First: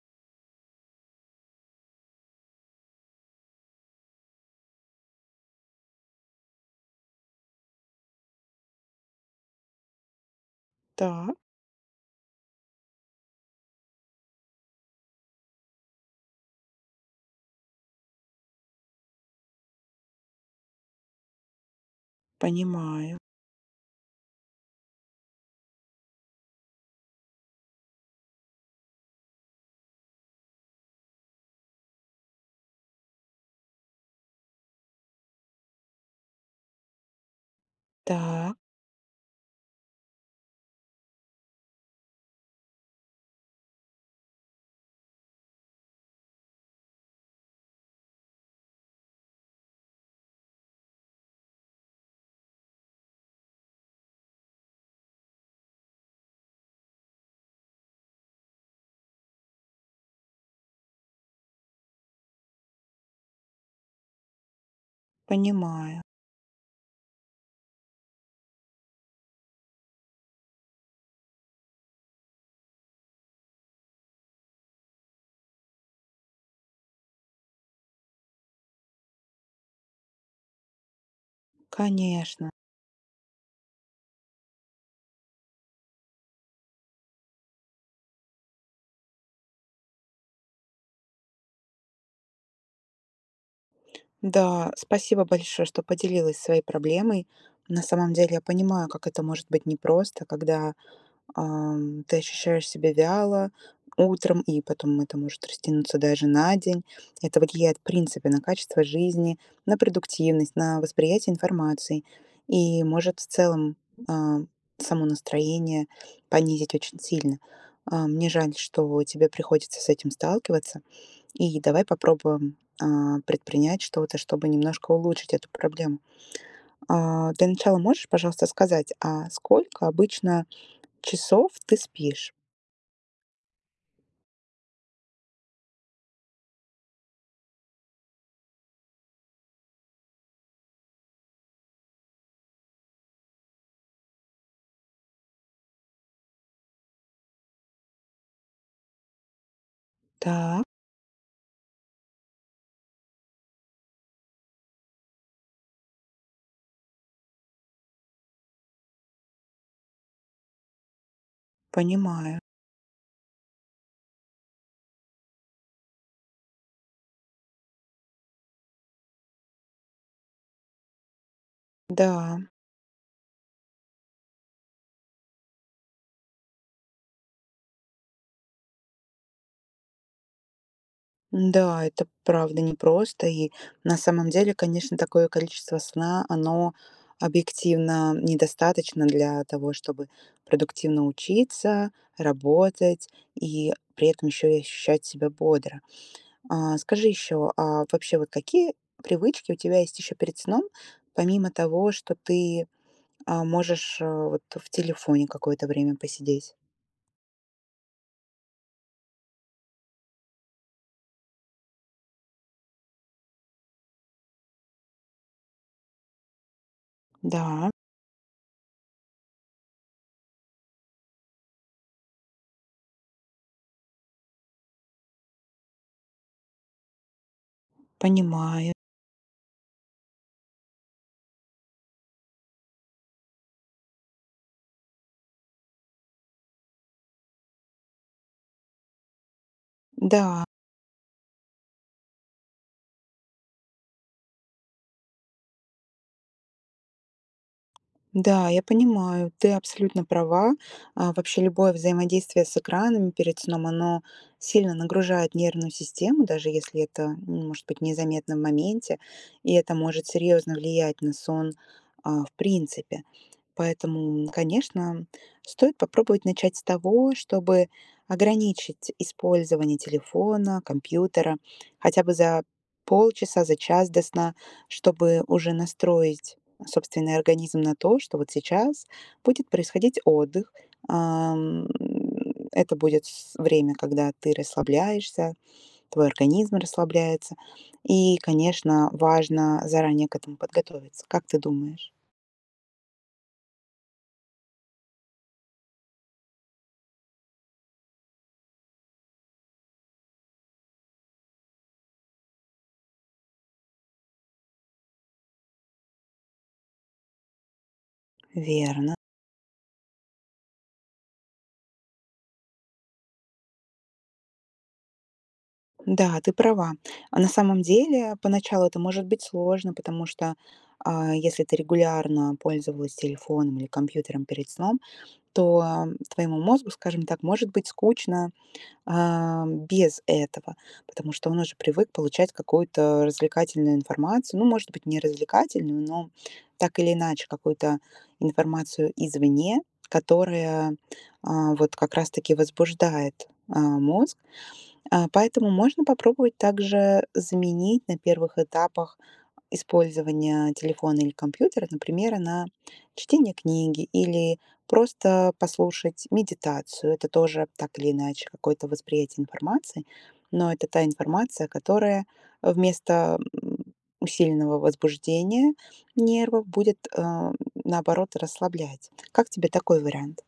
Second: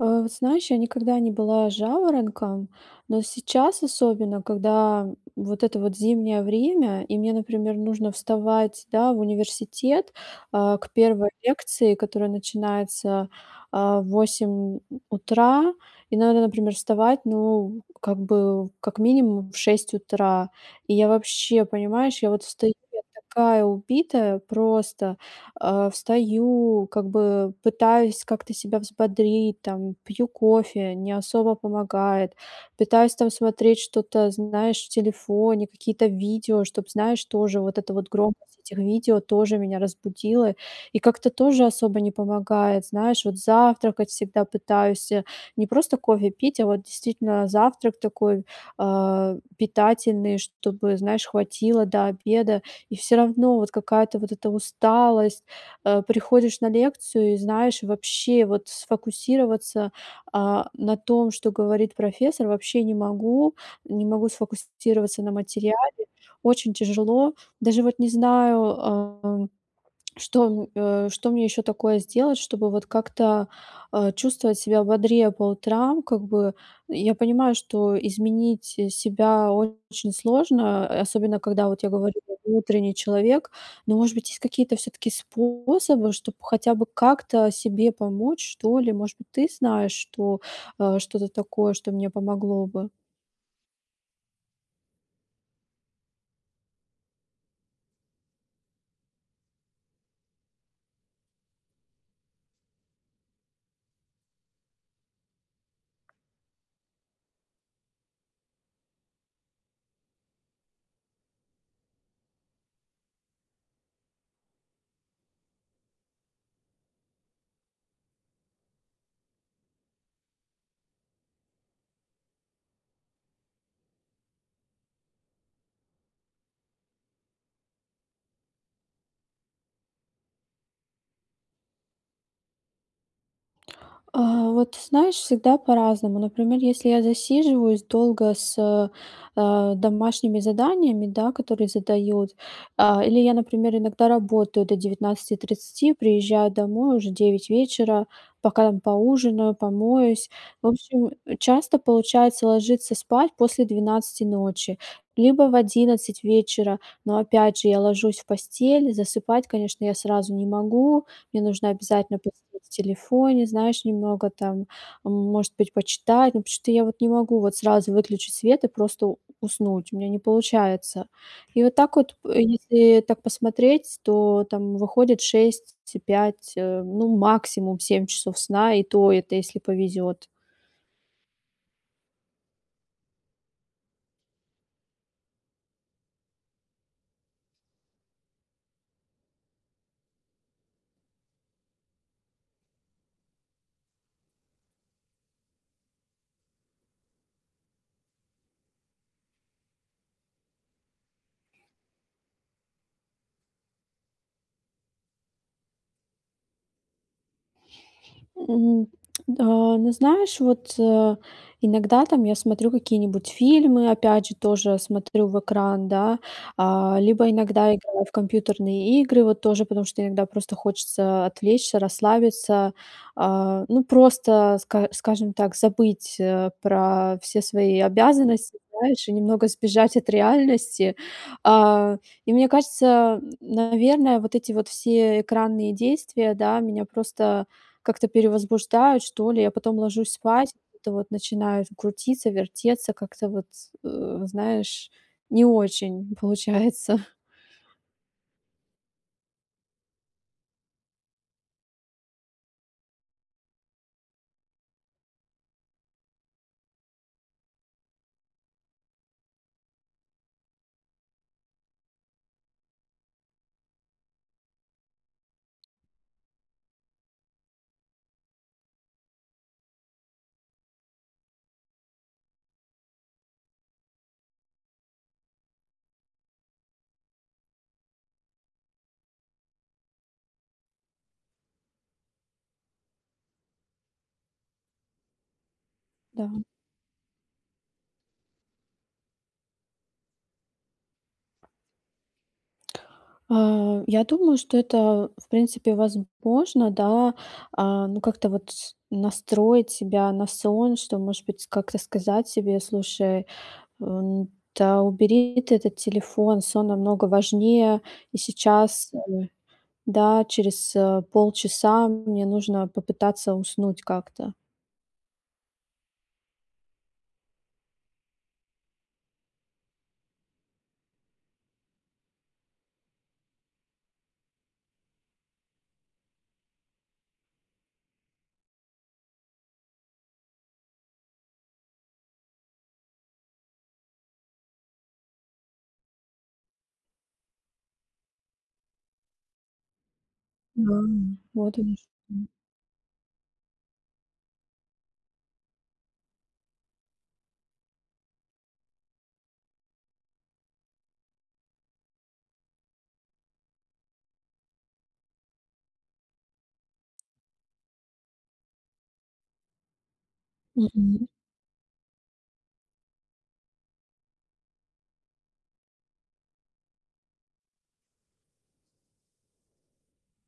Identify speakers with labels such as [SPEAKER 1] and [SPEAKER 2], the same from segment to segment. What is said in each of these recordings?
[SPEAKER 1] Э, знаешь, я никогда не была жаворонком, но сейчас, особенно, когда, вот это вот зимнее время и мне, например, нужно вставать, да, в университет, а, к 1
[SPEAKER 2] Та
[SPEAKER 1] лекции, которая начинается, а, в 8 у утра, и надо, например, вставать, ну, как бы, как минимум, в 6 утра. И я вообще, понимаешь, я вот встаю, я
[SPEAKER 2] Понимаю.
[SPEAKER 1] такая убитая просто. А, встаю, как бы, э, пытаюсь как-то себя взбодрить, там, пью кофе- не особо помогает, пытаюсь там смотреть что-то, знаешь, в телефоне, какие-то видео, чтоб, знаешь, тоже, вот эта вот,
[SPEAKER 2] Та
[SPEAKER 1] громкость этих видео, тоже, меня разбудила, и как-то, тоже, особо не помогает. Знаешь, вот завтракать всегда пытаюсь, э, не просто кофе пить, а вот, действительно, завтрак такой, а, питательный, чтобы, знаешь, хватило до обеда, и всё равно, вот, какая-то, вот эта усталость. Э, приходишь на лекцию и, знаешь, вообще, вот, сфокусироваться, а, на том, что говорит профессор, вообще не могу. Не могу сфокусироваться на
[SPEAKER 2] Понимаю.
[SPEAKER 1] материале. Очень тяжело. Даже, вот, не знаю, ам, что м, э, что мне ещё такое сделать, чтобы, вот, как-то, э, чувствовать себя бодрее по утрам, как бы. Я понимаю, что изменить, э, себя очень сложно, э, особенно когда, вот я говорю, я
[SPEAKER 2] Конечно.
[SPEAKER 1] не утренний человек. Но, может быть, есть, какие-то, всё-таки, способы, чтоб, хотя бы как-то себе помочь, что ли? Может быть, ты знаешь что, э, что-то такое, что мне помогло бы?
[SPEAKER 2] Н-да, спасибо большое, что поделилась своей проблемой. На самом деле я понимаю, как это может быть непросто, когда, ам, ты ощущаешь себя вяло утром, и потом это может растянуться даже на день. Это вот влияет, в принципе, на качество жизни, на продуктивность, на восприятие информации. И может в целом, а, само настроение понизить очень сильно. А, мне жаль, что тебе приходится с этим сталкиваться, и давай попробуем, а, предпринять что-то, чтобы немножко улучшить эту проблему. А, для начала можешь, пожалуйста, сказать, а сколько обычно часов ты спишь?
[SPEAKER 1] А, вот знаешь, всегда по-разному. Например, если я засиживаюсь долго с, э, э, домашними заданиями, да, которые задают, а, или я, например, иногда работаю до 19:30, приезжаю домой, уже 9 вечера, пока поужинаю, помоюсь.
[SPEAKER 2] Так.
[SPEAKER 1] В общем, э, часто получается ложиться спать после 12 ночи либо в 11 вечера, но, опять же, я ложусь в постель- засыпать, конечно, я сразу не могу. Мне нужно обязательно
[SPEAKER 2] Понимаю.
[SPEAKER 1] посидеть в телефоне, знаешь, немного там, м может быть, почитать. Ну потому что я вот не могу вот сразу выключить свет и просто у уснуть, у меня не получается. И вот так вот, п
[SPEAKER 2] Да.
[SPEAKER 1] если так посмотреть, с то там выходит 6, т и 5, э, ну, максимум 7 часов сна и то, это если повезет.
[SPEAKER 2] М-да, это правда непросто. И, на самом деле, конечно, такое количество сна, оно объективно недостаточно для того, чтобы продуктивно учиться, работать и, при этом, ещё и ощущать себя бодро. А, скажи ещё, а вообще, вот какие привычки у тебя есть ещё перед сном, помимо того, что ты, а, можешь, э, вот, э, в телефоне какое-то время посидеть?
[SPEAKER 1] М. Да, но знаешь, вот, э, иногда, там, я смотрю какие-нибудь фильмы, опять же, тоже смотрю в экран, да. А, либо
[SPEAKER 2] Да.
[SPEAKER 1] иногда играю в компьютерные игры, вот тоже, потому что иногда просто хочется отвлечься, расслабиться. А, ну просто ска скажем так, забыть, э, про все свои обязанности,
[SPEAKER 2] Понимаю.
[SPEAKER 1] знаешь, и немного сбежать от реальности. А, и мне кажется, н наверное, вот эти вот все экранные действия, да, меня просто, как-то, перевозбуждают что ли. Я потом ложусь
[SPEAKER 2] Да.
[SPEAKER 1] спать, и, вот это вот, начинается крутиться, вертеться, как-то вот, э, знаешь, не очень получается.
[SPEAKER 2] Да, я понимаю, ты абсолютно права. А, вообще, любое взаимодействие с экранами перед сном, оно сильно нагружает нервную систему, даже если это, ну может быть незаметно в моменте. И это может серьезно влиять на сон, а, в принципе. Поэтому, конечно, стоит попробовать начать с того, чтобы ограничить использование телефона, компьютера, хотя бы за полчаса, за час до сна. Чтобы уже настроить собственный организм на то, что, вот, сейчас будет происходить отдых. А, м, это будет с время, когда ты расслабляешься, твой
[SPEAKER 1] Да.
[SPEAKER 2] организм расслабляется. И, конечно, важно заранее к этому подготовиться. Как ты думаешь?
[SPEAKER 1] А, я думаю, что это, в принципе, возможно, да. А, ну как-то, вот, с настроить себя на сон. Что может быть, как-то, сказать себе: "Слушай, э, н-да, убери ты этот телефон, сон намного важнее и сейчас,
[SPEAKER 2] Верно.
[SPEAKER 1] э. Да, через, э, полчаса мне нужно попытаться уснуть как-то".
[SPEAKER 2] Да, ты права. А на самом деле поначалу это может быть сложно, потому что, а, если ты регулярно пользовалась телефоном или компьютером перед сном, то, м, твоему мозгу, скажем так, может быть скучно, эм, без этого, потому что он уже привык получать какую-то развлекательную информацию. Ну, может быть, не развлекательную, но так или иначе какую-то информацию извне,
[SPEAKER 1] Да,
[SPEAKER 2] которая,
[SPEAKER 1] ну
[SPEAKER 2] э,
[SPEAKER 1] вот
[SPEAKER 2] вот
[SPEAKER 1] оно
[SPEAKER 2] как раз
[SPEAKER 1] что.
[SPEAKER 2] таки возбуждает, э, мозг. Э, поэтому можно попробовать также заменить на первых этапах использование телефона или компьютера, например, на чтение книги или просто послушать медитацию. Это тоже, так или иначе, какое-то восприятие информации, но это та
[SPEAKER 1] Мгм.
[SPEAKER 2] информация, которая вместо, м, усиленного возбуждения нервов будет, э, м, наоборот, расслаблять. Как тебе такой вариант?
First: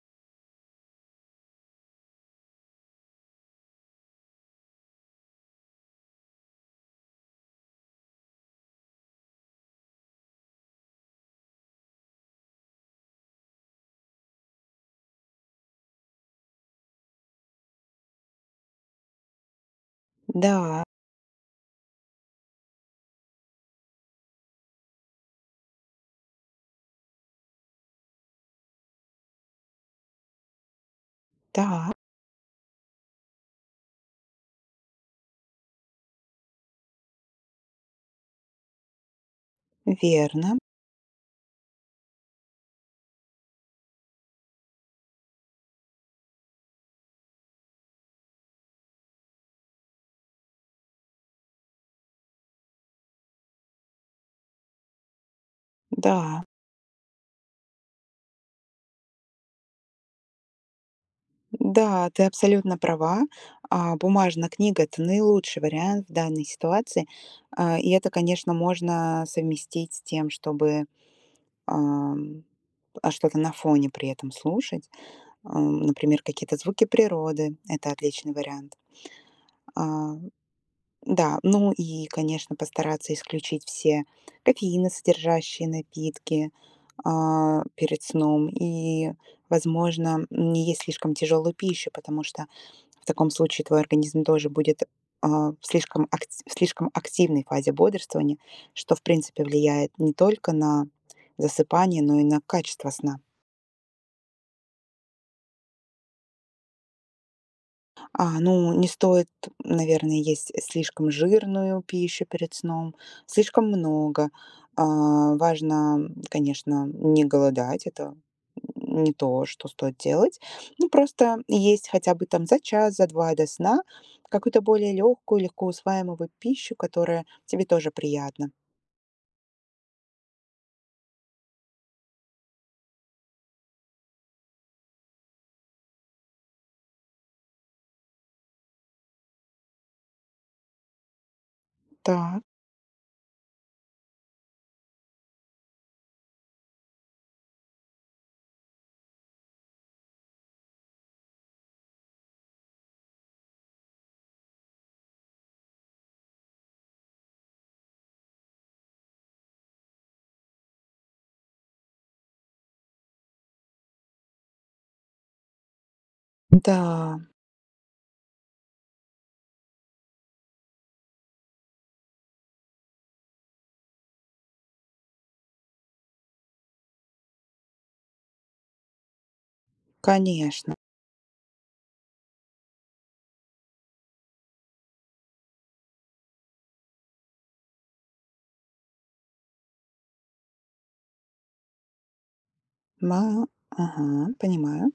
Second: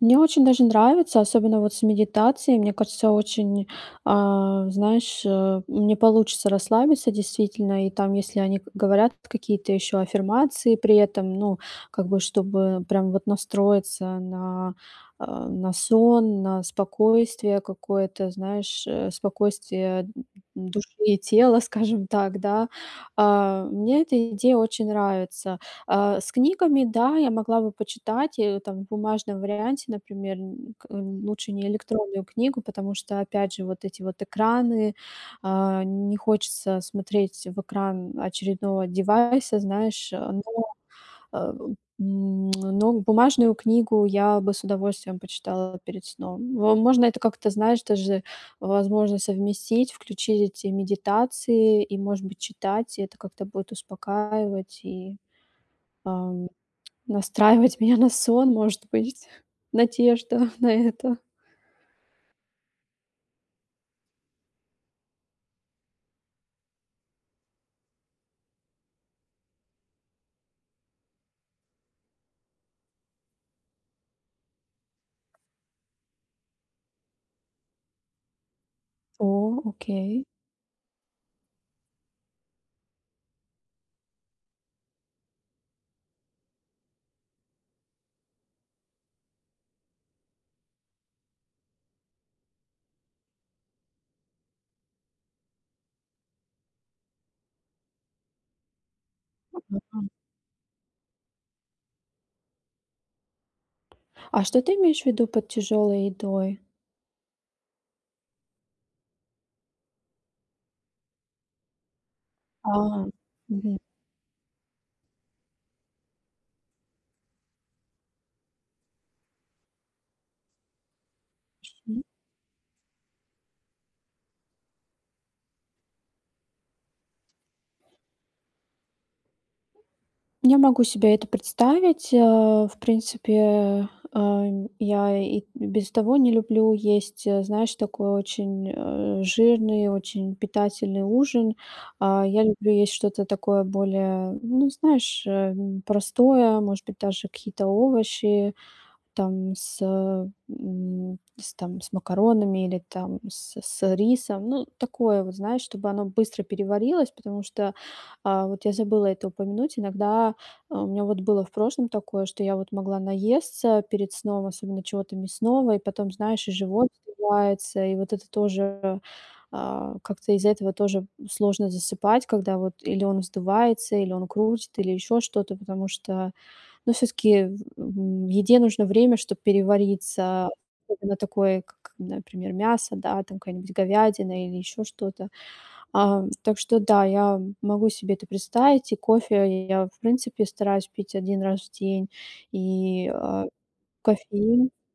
[SPEAKER 1] Мне очень даже нравится, особенно вот с медитацией. Мне кажется, очень, а, знаешь, э, не получится расслабиться, действительно. И там, если они к говорят какие-то ещё аффирмации при этом, ну, как бы чтобы прям вот настроиться на, э, на сон, на спокойствие какое-то, знаешь, э, спокойствие д
[SPEAKER 2] Да.
[SPEAKER 1] души и тела, скажем так, да. Э, мне эта идея очень нравится. Э, с книгами, да, я могла бы почитать, э, там в бумажном варианте, например, н к лучше не
[SPEAKER 2] Та.
[SPEAKER 1] электронную книгу, потому что, опять же, вот эти вот экраны, э, не хочется смотреть в экран очередного девайса, знаешь. Но,
[SPEAKER 2] Верно.
[SPEAKER 1] э, м, но бумажную книгу я бы с удовольствием почитала перед сном. Во можно это как-то, знаешь, тоже, возможно, совместить, включить эти медитации и, может быть, читать. И это как-то будет успокаивать и,
[SPEAKER 2] Да.
[SPEAKER 1] эм, настраивать меня на сон, может быть, надежда на это.
[SPEAKER 2] Да, ты абсолютно права. А, бумажная книга- это наилучший вариант в данной ситуации. Э, и это, конечно, можно совместить с тем, чтобы, эм, э, что-то на фоне при этом слушать. Эм, например, какие-то звуки природы. Это отличный вариант.
[SPEAKER 1] О, окей.
[SPEAKER 2] Эм, да. Ну и, конечно, постараться исключить все кофеиносодержащие напитки, э, перед сном и, возможно, м, не есть слишком тяжелую пищу, потому что в таком случае твой организм тоже будет, э, в слишком акт в слишком активной фазе бодрствования, что в принципе влияет
[SPEAKER 1] [unintelligible]
[SPEAKER 2] не только на засыпание, но и на качество сна.
[SPEAKER 1] А что ты имеешь в виду под тяжёлой едой?
[SPEAKER 2] А, ну не стоит, наверное, есть слишком жирную пищу перед сном,
[SPEAKER 1] А,
[SPEAKER 2] слишком
[SPEAKER 1] мгм.
[SPEAKER 2] много. Э, важно, м, конечно, не голодать. Это не то, что стоит делать. Ну просто есть
[SPEAKER 1] М.
[SPEAKER 2] хотя бы там за час, за 2 до сна какую-то более легкую, легкоусваиваемую вот пищу, которая тебе тоже приятна.
[SPEAKER 1] Я могу себе это представить. Э, в принципе, э, я и и без того не люблю есть, э, знаешь, такой очень, э, жирный, очень питательный ужин. А, я
[SPEAKER 2] Так.
[SPEAKER 1] люблю есть что-то такое более, ну, знаешь, эм, простое, может быть, даже какие-то овощи там с, э, м, с там с макаронами или там с с рисом. Ну, такое вот, знаешь, чтобы оно быстро переварилось, потому что, э, вот я забыла это упомянуть. Иногда, э, у меня вот было в прошлом такое, что я вот могла наесться перед сном, особенно чего-то мясного, и потом, знаешь, и живот
[SPEAKER 2] Да.
[SPEAKER 1] вздувается, и вот это тоже, э, как-то из-за этого тоже сложно засыпать, когда вот или он вздувается, или он крутит, или ещё что-то. Потому что, ну всё-таки, в в м еде нужно время, чтоб перевариться,
[SPEAKER 2] Конечно.
[SPEAKER 1] особенно такой, к к например, мясо, да, там какая-нибудь говядина или ещё что-то. Ам, так что да, я м могу себе это представить, и кофе я в принципе стараюсь пить 1 раз в день и, э,
[SPEAKER 2] Ма Ага,
[SPEAKER 1] кофеин
[SPEAKER 2] понимаю.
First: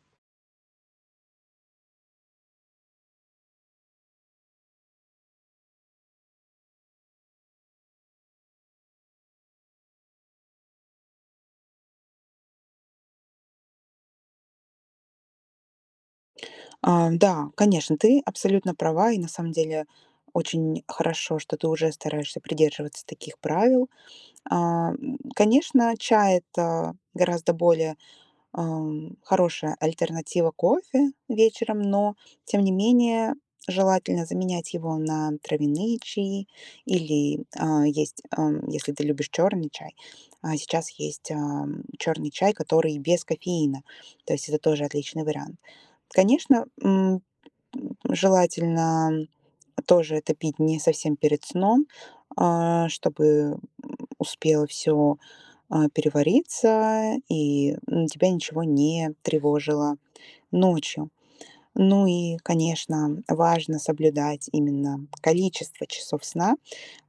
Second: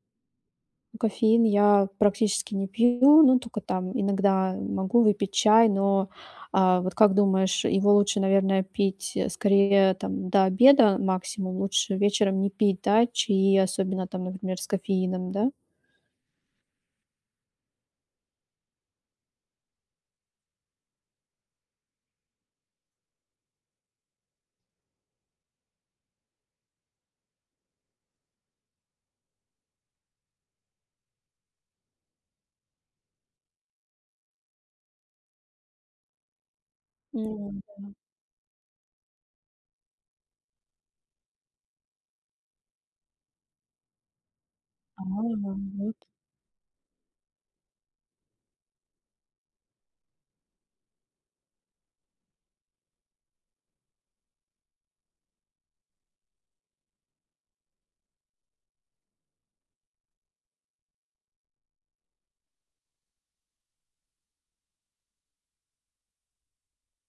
[SPEAKER 1] Ну кофеин я практически не пью, но только там иногда могу выпить чай, но, э, вот как думаешь, его лучше, наверное, пить, э, скорее там до обеда максимум, лучше вечером не пить, да чаи, особенно там, например, с кофеином, да?
[SPEAKER 2] А, да, конечно, ты абсолютно права, и на самом деле очень хорошо, что ты уже стараешься придерживаться таких правил. Эм, конечно, чай- это гораздо более, эм, хорошая альтернатива кофе вечером, но, тем не менее, желательно заменять его на травяные чаи или,
[SPEAKER 1] Ну
[SPEAKER 2] э,
[SPEAKER 1] да.
[SPEAKER 2] есть, эм, если ты любишь черный чай, э, сейчас есть, эм, черный чай, который без кофеина, то есть это тоже отличный
[SPEAKER 1] По-моему,
[SPEAKER 2] вариант.
[SPEAKER 1] нет.
[SPEAKER 2] Конечно, м, желательно тоже это пить не совсем перед сном, э, чтобы, м, успело всё, э, перевариться и, м, тебя ничего не тревожило ночью. Ну и, конечно, важно соблюдать именно количество часов сна.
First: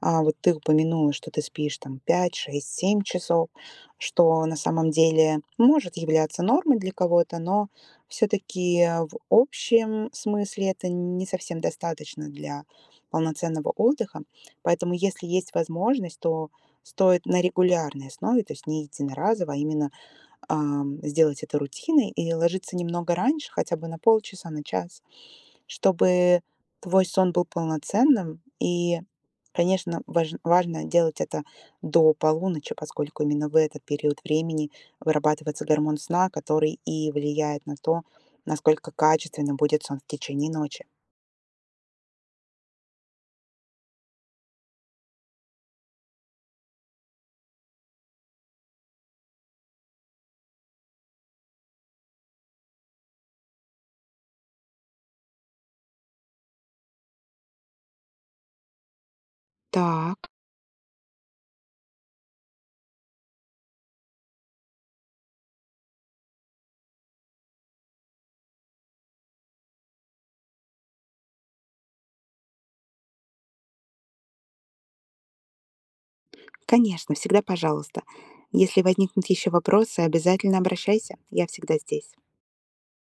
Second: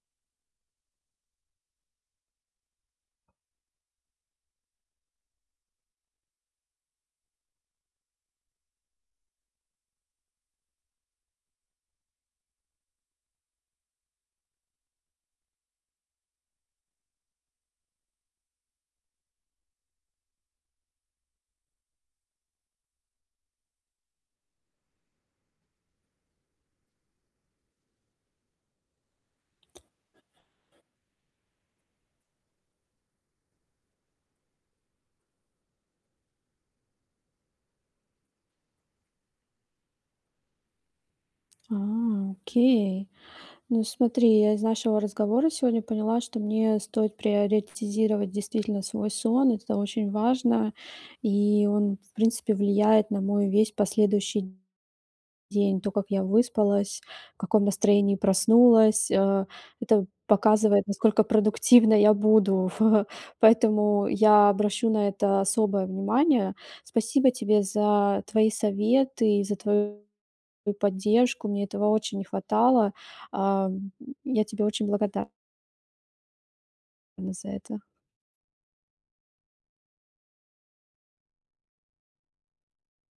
[SPEAKER 2] Э, вот ты упомянула, что ты спишь там 5-6-7 часов, что на самом деле может являться нормой для кого-то, но всё-таки в общем смысле это не совсем достаточно для полноценного отдыха. Поэтому если есть возможность, то стоит на регулярной основе, то есть не единоразово, а именно, эм, сделать это рутиной и ложиться немного раньше, хотя бы на полчаса, на час, чтобы твой сон был полноценным. И, конечно, важ важно делать это до полуночи, поскольку именно в этот период времени вырабатывается гормон сна, который и влияет на то, насколько качественным будет сон в течение ночи.
[SPEAKER 1] А, окей. Ну, смотри, я из нашего разговора сегодня поняла, что мне стоит приоритизировать действительно свой сон. Это очень важно. И он, в принципе, влияет на мой весь последующий день. То, как я выспалась, в каком настроении проснулась, э, это
[SPEAKER 2] Так.
[SPEAKER 1] показывает, насколько продуктивной я буду, поэтому я обращу на это особое внимание. Спасибо тебе за твои советы и за твою поддержку. Мне этого очень не хватало. Ам, я тебе очень благодар
[SPEAKER 2] Конечно,
[SPEAKER 1] на
[SPEAKER 2] всегда
[SPEAKER 1] за это.
[SPEAKER 2] пожалуйста. Если возникнут еще вопросы, обязательно обращайся, я всегда здесь.